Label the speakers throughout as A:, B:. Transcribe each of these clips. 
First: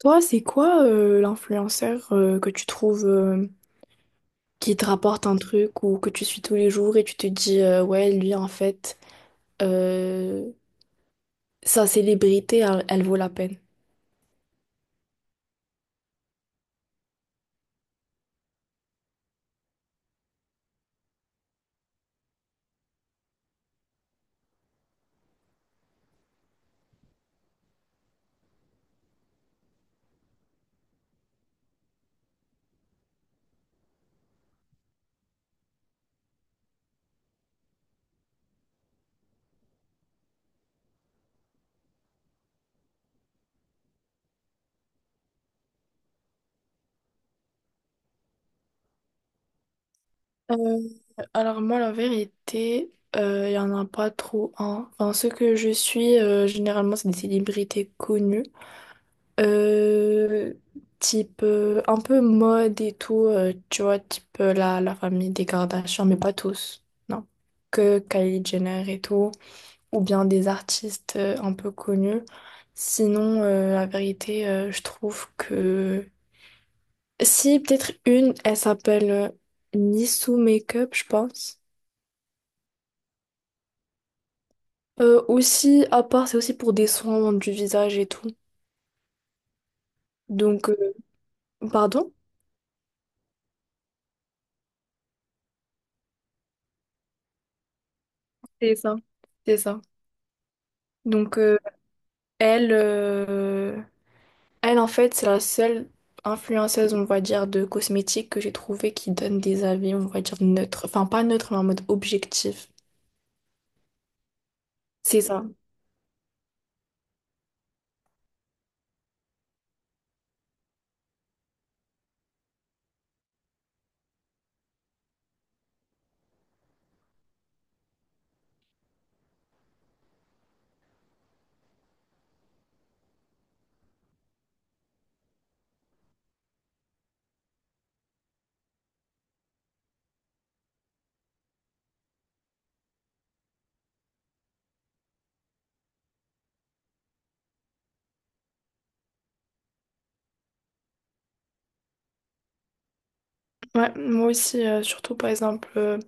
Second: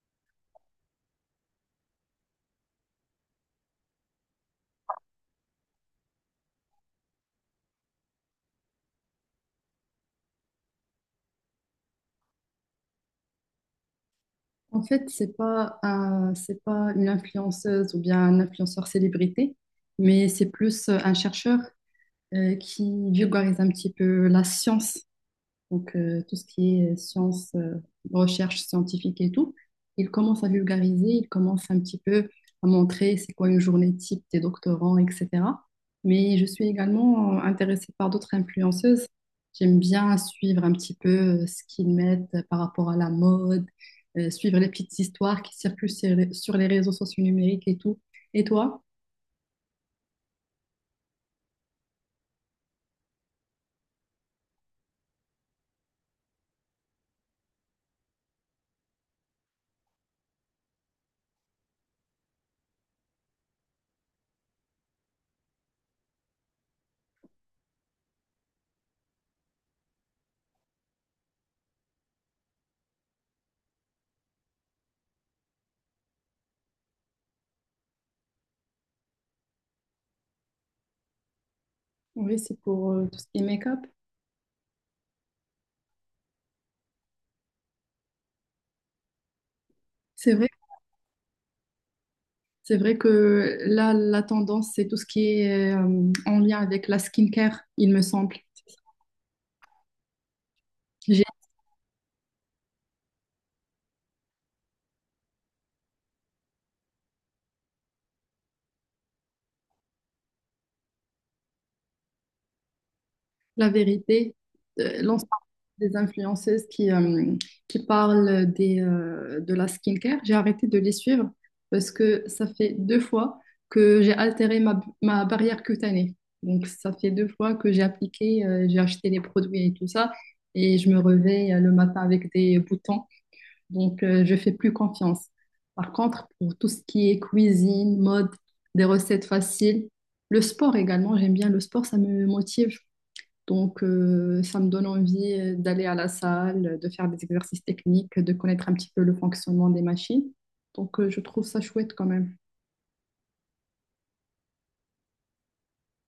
A: Toi, c'est quoi l'influenceur que tu trouves qui te rapporte un truc ou que tu suis tous les jours et tu te dis ouais, lui en fait, euh, sa célébrité, elle vaut la peine.
B: En fait, c'est pas une influenceuse ou bien un influenceur célébrité, mais c'est plus un chercheur qui vulgarise un petit peu la science donc tout ce qui est sciences, recherche scientifique et tout, il commence à vulgariser, il commence un petit peu à montrer c'est quoi une journée type des doctorants, etc. Mais je suis également intéressée par d'autres influenceuses. J'aime bien suivre un petit peu ce qu'ils mettent par rapport à la mode, suivre les petites histoires qui circulent sur les réseaux sociaux numériques et tout. Et toi?
A: Euh, alors moi, la vérité, il y en a pas trop un. Enfin, ceux que je suis, généralement, c'est des célébrités connues. Euh, type un peu mode et tout, tu vois, type la famille des Kardashian, mais pas tous. Non. Que Kylie Jenner et tout. Ou bien des artistes un peu connus. Sinon, la vérité, je trouve que... Si, peut-être une, elle s'appelle Nissou Makeup, je pense.
B: Oui, c'est pour tout ce qui est make-up.
A: Aussi, à part, c'est aussi pour des soins du visage et tout.
B: C'est vrai.
A: Donc, pardon?
B: C'est vrai que là, la tendance, c'est tout ce qui est en lien avec la skincare, il me semble.
A: C'est ça. C'est ça.
B: J'ai
A: Donc, elle, euh, elle, en fait, c'est la seule influenceuse, on va dire, de cosmétiques que j'ai trouvé qui donne des avis, on va dire, neutres. Enfin, pas neutres, mais en mode objectif.
B: la vérité,
A: C'est
B: l'ensemble
A: ça.
B: des influenceuses qui parlent de la skincare, j'ai arrêté de les suivre parce que ça fait deux fois que j'ai altéré ma barrière cutanée. Donc, ça fait deux fois que j'ai j'ai acheté les produits et tout ça, et je me réveille le matin avec des boutons. Donc, je fais plus confiance. Par contre, pour tout ce qui est cuisine, mode, des recettes faciles, le sport également, j'aime bien le sport, ça me motive. Donc, ça me donne envie d'aller à la salle, de faire des exercices techniques, de connaître un petit peu le fonctionnement des machines. Donc, je trouve ça chouette quand même.
A: Ouais, moi aussi, surtout par exemple,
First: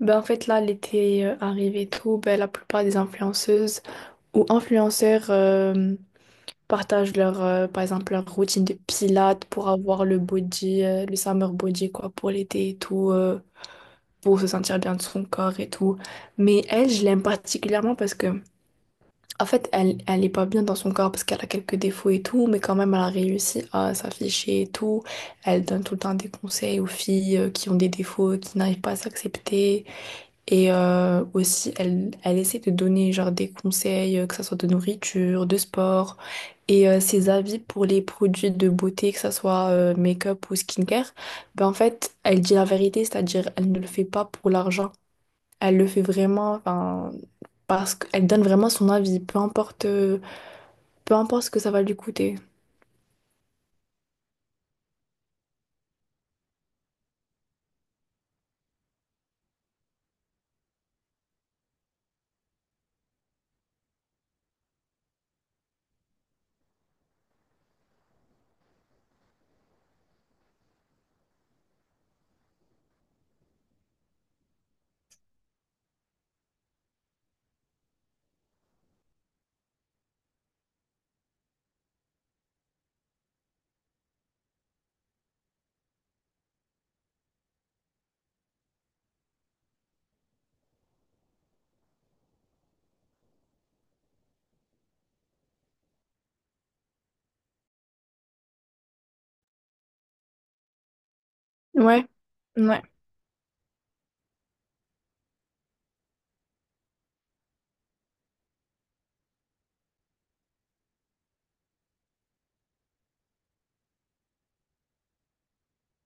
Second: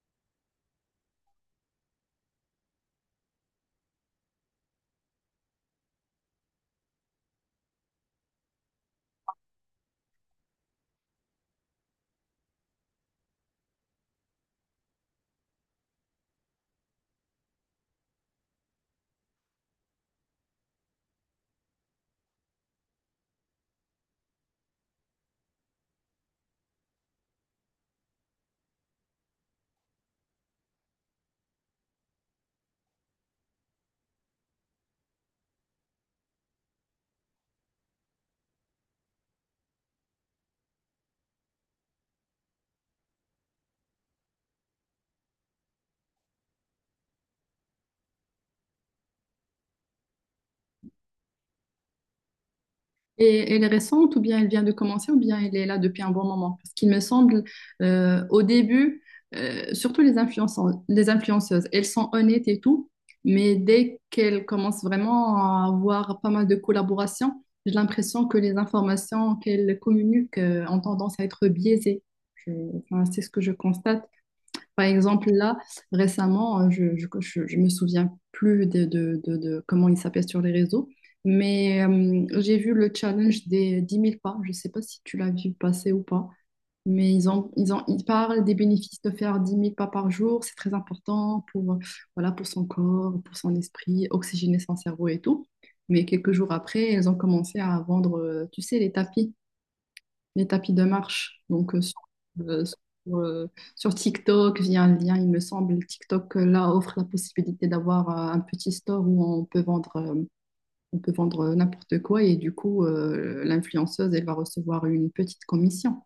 A: ben en fait là, l'été arrive et tout, ben la plupart des influenceuses ou influenceurs partagent leur, par exemple, leur routine de pilates pour avoir le body, le summer body quoi, pour l'été et tout, pour se sentir bien de son corps et tout. Mais elle, je l'aime particulièrement parce que en fait, elle est pas bien dans son corps parce qu'elle a quelques défauts et tout, mais quand même, elle a réussi à s'afficher et tout. Elle donne tout le temps des conseils aux filles qui ont des défauts, qui n'arrivent pas à s'accepter. Et aussi, elle essaie de donner genre des conseils, que ça soit de nourriture, de sport, et ses avis pour les produits de beauté, que ça soit make-up ou skincare. Ben, en fait, elle dit la vérité, c'est-à-dire elle ne le fait pas pour l'argent. Elle le fait vraiment, enfin, parce qu'elle donne vraiment son avis, peu importe. Peu importe ce que ça va lui coûter.
B: Et elle est récente, ou bien elle vient de commencer, ou bien elle est là depuis un bon moment. Parce qu'il me semble, au début, surtout les influenceuses, elles sont honnêtes et tout, mais dès qu'elles commencent vraiment à avoir pas mal de collaborations, j'ai l'impression que les informations qu'elles communiquent, ont tendance à être biaisées. Je- enfin, c'est ce que je constate. Par exemple, là, récemment, hein, je, ne je, je me souviens plus de comment il s'appelle sur les réseaux, mais j'ai vu le challenge des 10 000 pas. Je ne sais pas si tu l'as vu passer ou pas, mais ils parlent des bénéfices de faire 10 000 pas par jour. C'est très important voilà, pour son corps, pour son esprit, oxygéner son cerveau et tout. Mais quelques jours après, ils ont commencé à vendre, tu sais, les tapis de marche. Donc,
A: Ouais,
B: euh,
A: ouais,
B: sur, euh, sur TikTok, via un lien, il me semble, TikTok là offre la possibilité d'avoir un petit store où on peut vendre, n'importe quoi et du coup, l'influenceuse, elle va recevoir une petite commission.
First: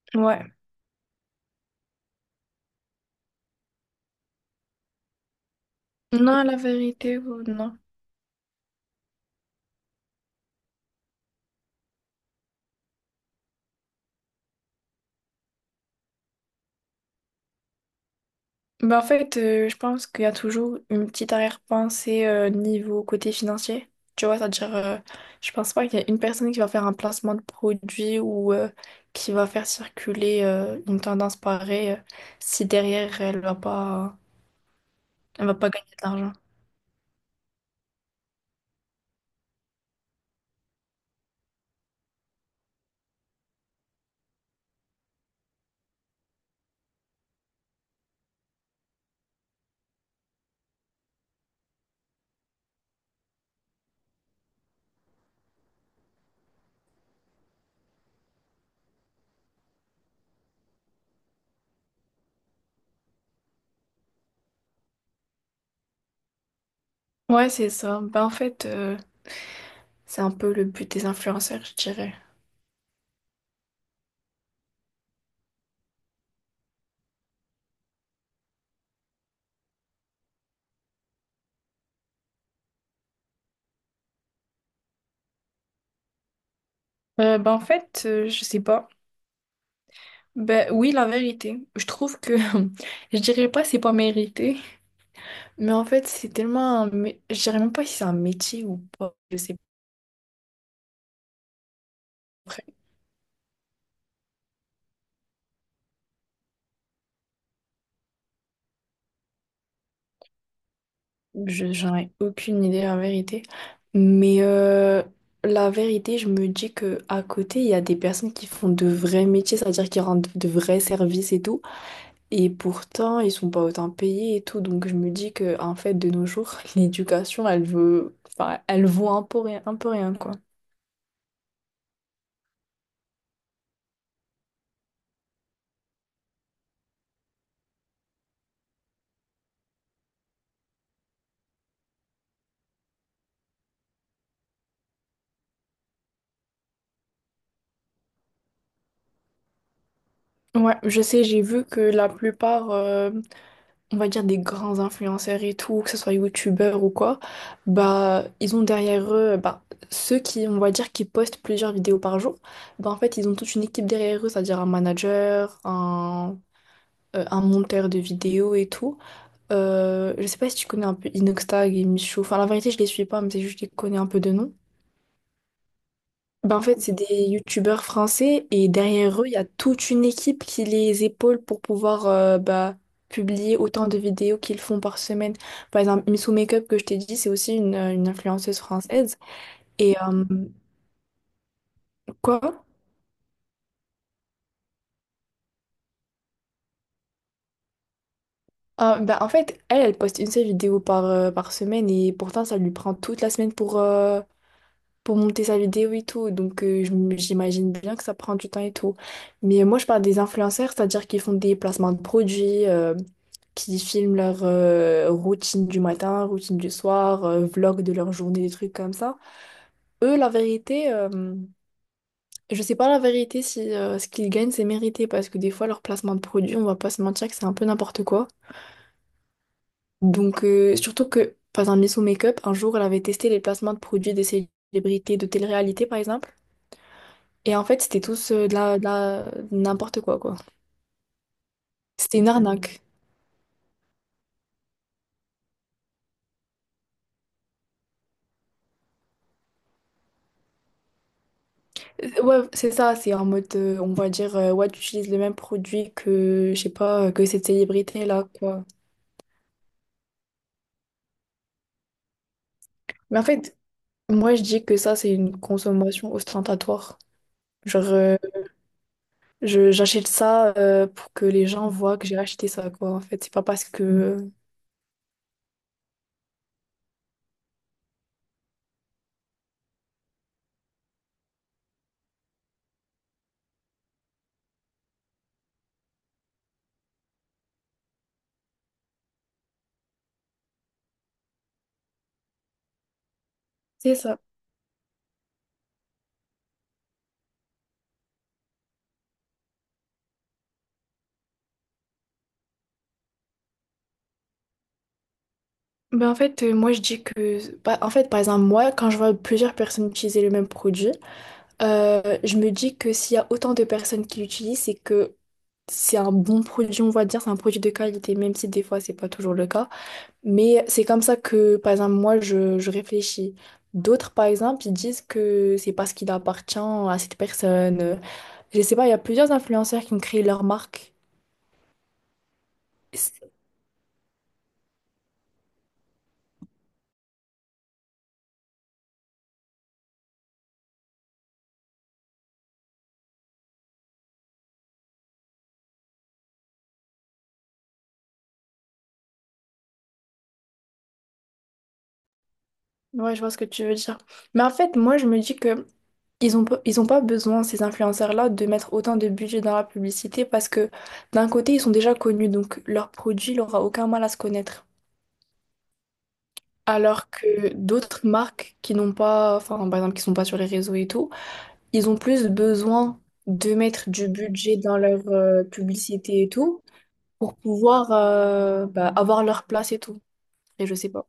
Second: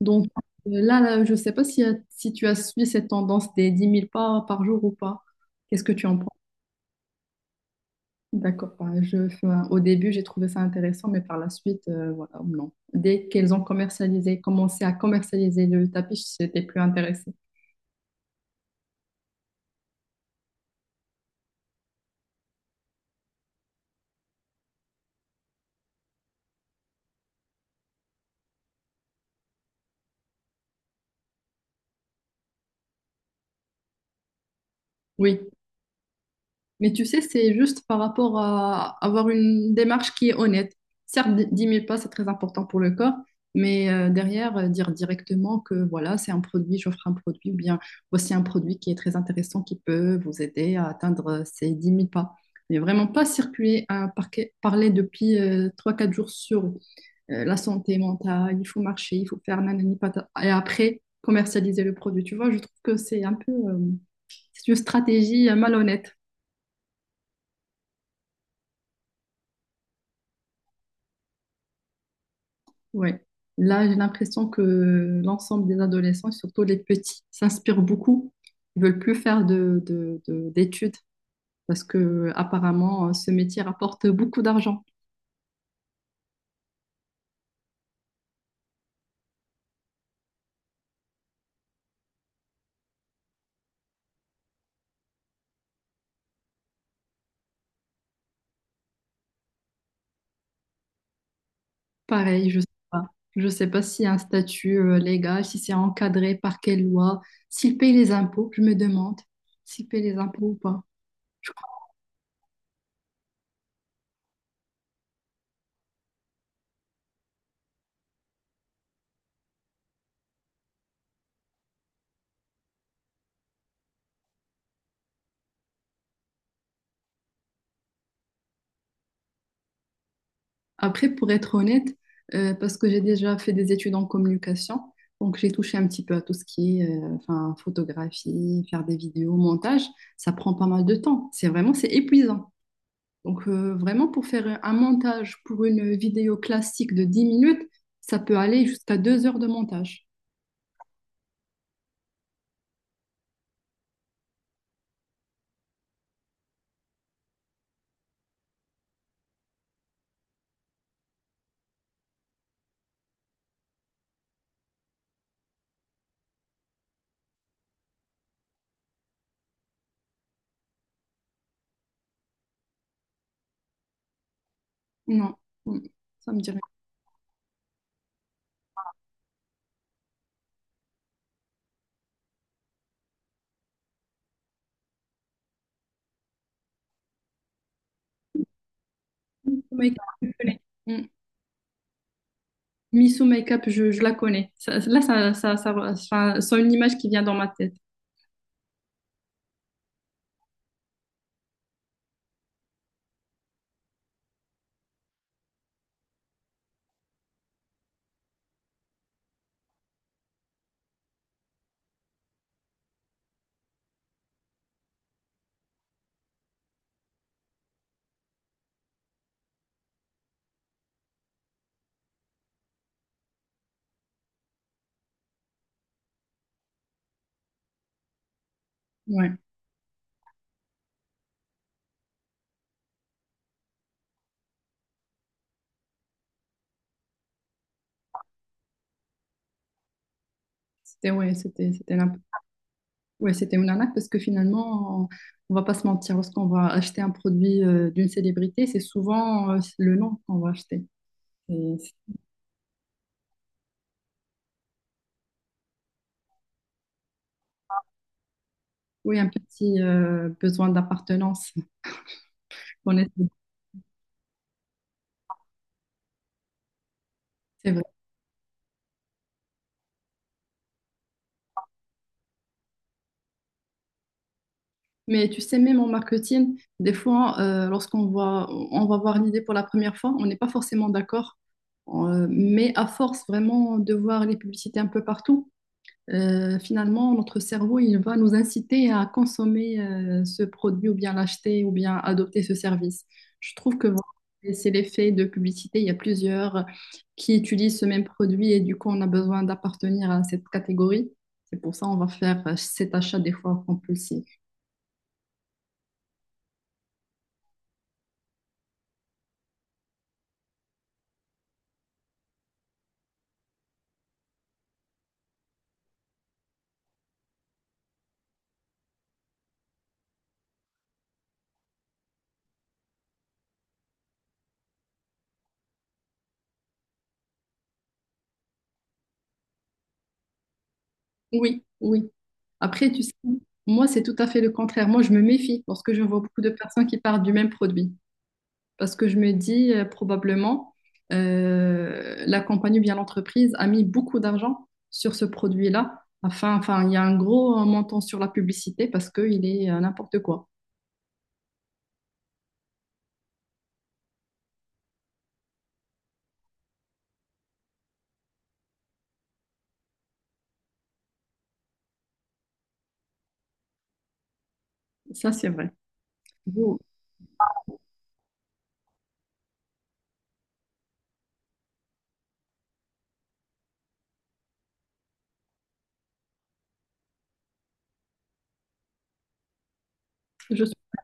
B: Donc,
A: ouais.
B: je ne sais pas si tu as suivi cette tendance des 10 000 pas par jour ou pas. Qu'est-ce que tu en penses?
A: Non, la vérité, non.
B: D'accord. Enfin, au début, j'ai trouvé ça intéressant, mais par la suite, voilà, non. Dès qu'elles ont commencé à commercialiser le tapis, j'étais plus intéressée.
A: Bah en fait, je pense qu'il y a toujours une petite arrière-pensée niveau côté financier. Tu vois, c'est-à-dire, je pense pas qu'il y a une personne qui va faire un placement de produit ou qui va faire circuler une tendance pareille si derrière
B: Oui.
A: elle va pas gagner de l'argent.
B: Mais tu sais, c'est juste par rapport à avoir une démarche qui est honnête. Certes, dix mille pas, c'est très important pour le corps, mais derrière, dire directement que voilà, c'est un produit, j'offre un produit, ou bien voici un produit qui est très intéressant, qui peut vous aider à atteindre ces 10 000 pas mais vraiment pas circuler à parler depuis 3 4 jours sur la santé mentale, il faut marcher, il faut faire nanani patata. Et après, commercialiser le produit. Tu vois, je trouve que c'est une stratégie malhonnête.
A: Ouais, c'est ça. Bah en fait, c'est un peu le but des influenceurs, je dirais.
B: Ouais. Là, j'ai l'impression que l'ensemble des adolescents, et surtout les petits, s'inspirent beaucoup. Ils veulent plus faire d'études parce que apparemment, ce métier rapporte beaucoup d'argent.
A: Ben, en fait, je sais pas. Ben oui, la vérité. Je trouve que je dirais pas c'est pas mérité, mais en fait c'est tellement un je dirais même pas si c'est un métier ou pas. Je sais pas.
B: Pareil, je sais pas. Je sais pas s'il y a un statut légal, si c'est encadré par quelle loi, s'ils payent les impôts. Je me demande s'ils payent les impôts ou pas.
A: Je j'en ai aucune idée la vérité. Mais la vérité, je me dis que à côté il y a des personnes qui font de vrais métiers, c'est-à-dire qui rendent de vrais services et tout, et pourtant ils sont pas autant payés et tout. Donc je me dis que en fait de nos jours l'éducation elle veut, enfin elle vaut un peu rien quoi.
B: Après, pour être honnête, parce que j'ai déjà fait des études en communication, donc j'ai touché un petit peu à tout ce qui est enfin, photographie, faire des vidéos, montage, ça prend pas mal de temps. C'est épuisant. Donc vraiment, pour faire un montage pour une vidéo classique de 10 minutes, ça peut aller jusqu'à 2 heures de montage.
A: Ouais, je sais, j'ai vu que la plupart, on va dire des grands influenceurs et tout, que ce soit youtubeurs ou quoi, bah ils ont derrière eux, bah ceux qui, on va dire, qui postent plusieurs vidéos par jour, bah en fait ils ont toute une équipe derrière eux, c'est-à-dire un manager, un monteur de vidéos et tout. Je sais pas si tu connais un peu Inoxtag et Michou, enfin la vérité je les suis pas, mais c'est juste que je les connais un peu de nom.
B: Non, Mm. Ça me
A: Ben,
B: dirait.
A: en fait, c'est des youtubeurs français et derrière eux, il y a toute une équipe qui les épaule pour pouvoir bah, publier autant de vidéos qu'ils font par semaine. Par exemple, Missou Makeup que je t'ai dit, c'est aussi une influenceuse française.
B: Miso
A: Et
B: Makeup, je connais. Mm.
A: quoi?
B: Miso Makeup, je la connais. Là, enfin, c'est une image qui vient dans ma tête.
A: Ben, en fait, elle poste une seule vidéo par semaine et pourtant, ça lui prend toute la semaine pour monter sa vidéo et tout. Donc, j'imagine bien que ça prend du temps et tout. Mais moi, je parle des influenceurs, c'est-à-dire qu'ils font des placements de produits, qui filment leur routine du matin, routine du soir, vlog de leur journée, des trucs comme ça. Eux, la vérité, je sais pas la vérité si ce qu'ils gagnent, c'est mérité, parce que des fois, leur placement de produits, on va pas se mentir que c'est un peu n'importe quoi.
B: Ouais,
A: Donc, surtout que, par exemple, Miss Make-up, un jour, elle avait testé les placements de produits des célébrités de télé-réalité, par exemple. Et en fait, c'était tous n'importe quoi, quoi.
B: ouais, c'était, c'était
A: C'était
B: n'importe
A: une arnaque.
B: Ouais, c'était une arnaque parce que finalement, on va pas se mentir, lorsqu'on va acheter un produit d'une célébrité, c'est souvent le nom qu'on va acheter. Et
A: Ouais, c'est ça, c'est en mode, on va dire, ouais, tu utilises le même produit que, je sais pas, que cette célébrité-là, quoi.
B: oui, un petit besoin d'appartenance. qu'on est-
A: Mais en fait, moi, je dis que ça, c'est une consommation ostentatoire.
B: C'est vrai.
A: Genre, j'achète ça pour que les gens voient que j'ai acheté ça, quoi, en fait. C'est pas parce que...
B: Mais tu sais, même en marketing, des fois, lorsqu'on va voir l'idée pour la première fois, on n'est pas forcément d'accord. Mais à force vraiment de voir les publicités un peu partout, Finalement, notre cerveau, il va nous inciter à consommer ce produit ou bien l'acheter ou bien adopter ce service. Je trouve que
A: C'est
B: voilà,
A: ça.
B: et c'est l'effet de publicité. Il y a plusieurs qui utilisent ce même produit et du coup, on a besoin d'appartenir à cette catégorie. C'est pour ça on va faire cet achat des fois compulsif.
A: Mais en fait, moi, je dis que... Bah, en fait, par exemple, moi, quand je vois plusieurs personnes utiliser le même produit, je me dis que s'il y a autant de personnes qui l'utilisent, c'est que c'est un bon produit, on va dire, c'est un produit de qualité, même si des fois c'est pas toujours le cas. Mais c'est comme ça que, par exemple, je réfléchis. D'autres, par exemple, ils disent que c'est parce qu'il appartient à cette personne. Je sais pas, il y a plusieurs influenceurs qui ont créé leur marque.
B: Oui, oui. Après, tu sais,
A: C'est-
B: moi, c'est tout à fait le contraire. Moi, je me méfie lorsque je vois beaucoup de personnes qui parlent du même produit. Parce que je me dis probablement la compagnie ou bien l'entreprise a mis beaucoup d'argent sur ce produit-là. Enfin, il y a un gros montant sur la publicité parce qu'il est n'importe quoi.
A: Ouais, je vois ce que tu veux dire. Mais en fait, moi je me dis que ils ont pas besoin, ces influenceurs-là, de mettre autant de budget dans la publicité parce que d'un côté, ils sont déjà connus, donc leur produit n'aura aucun mal à se connaître.
B: Ça, c'est vrai. Vous-
A: Alors que d'autres marques qui n'ont pas, enfin, par exemple, qui sont pas sur les réseaux et tout, ils ont plus besoin de mettre du budget dans leur publicité et tout pour pouvoir bah, avoir leur place et tout. Et
B: je
A: je
B: suis-
A: sais pas.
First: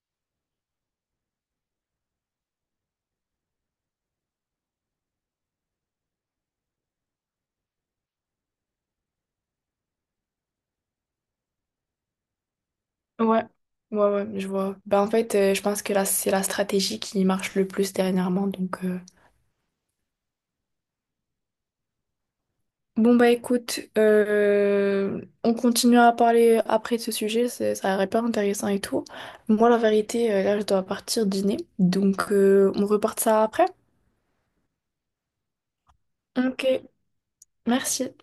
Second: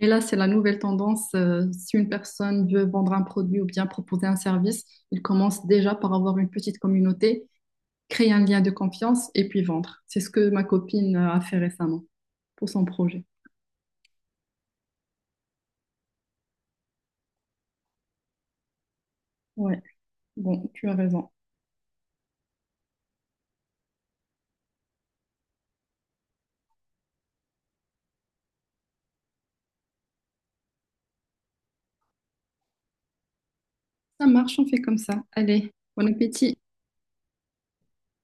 B: Et là, c'est la nouvelle tendance. Si une personne veut vendre un produit ou bien proposer un service, il commence déjà par avoir une petite communauté, créer un lien de confiance et puis vendre. C'est ce que ma copine a fait récemment pour son projet.
A: Ouais, ouais, ouais, je vois. Bah, en fait, je pense que là, c'est la stratégie qui marche le plus dernièrement. Donc.
B: Ouais, bon, tu as raison.
A: Bon, bah écoute, on continue à parler après de ce sujet, ça a l'air hyper intéressant et tout. Moi, la vérité, là, je dois partir dîner. Donc, on repart ça après.
B: Ça marche, on fait comme ça. Allez, bon appétit.
A: Ok, merci.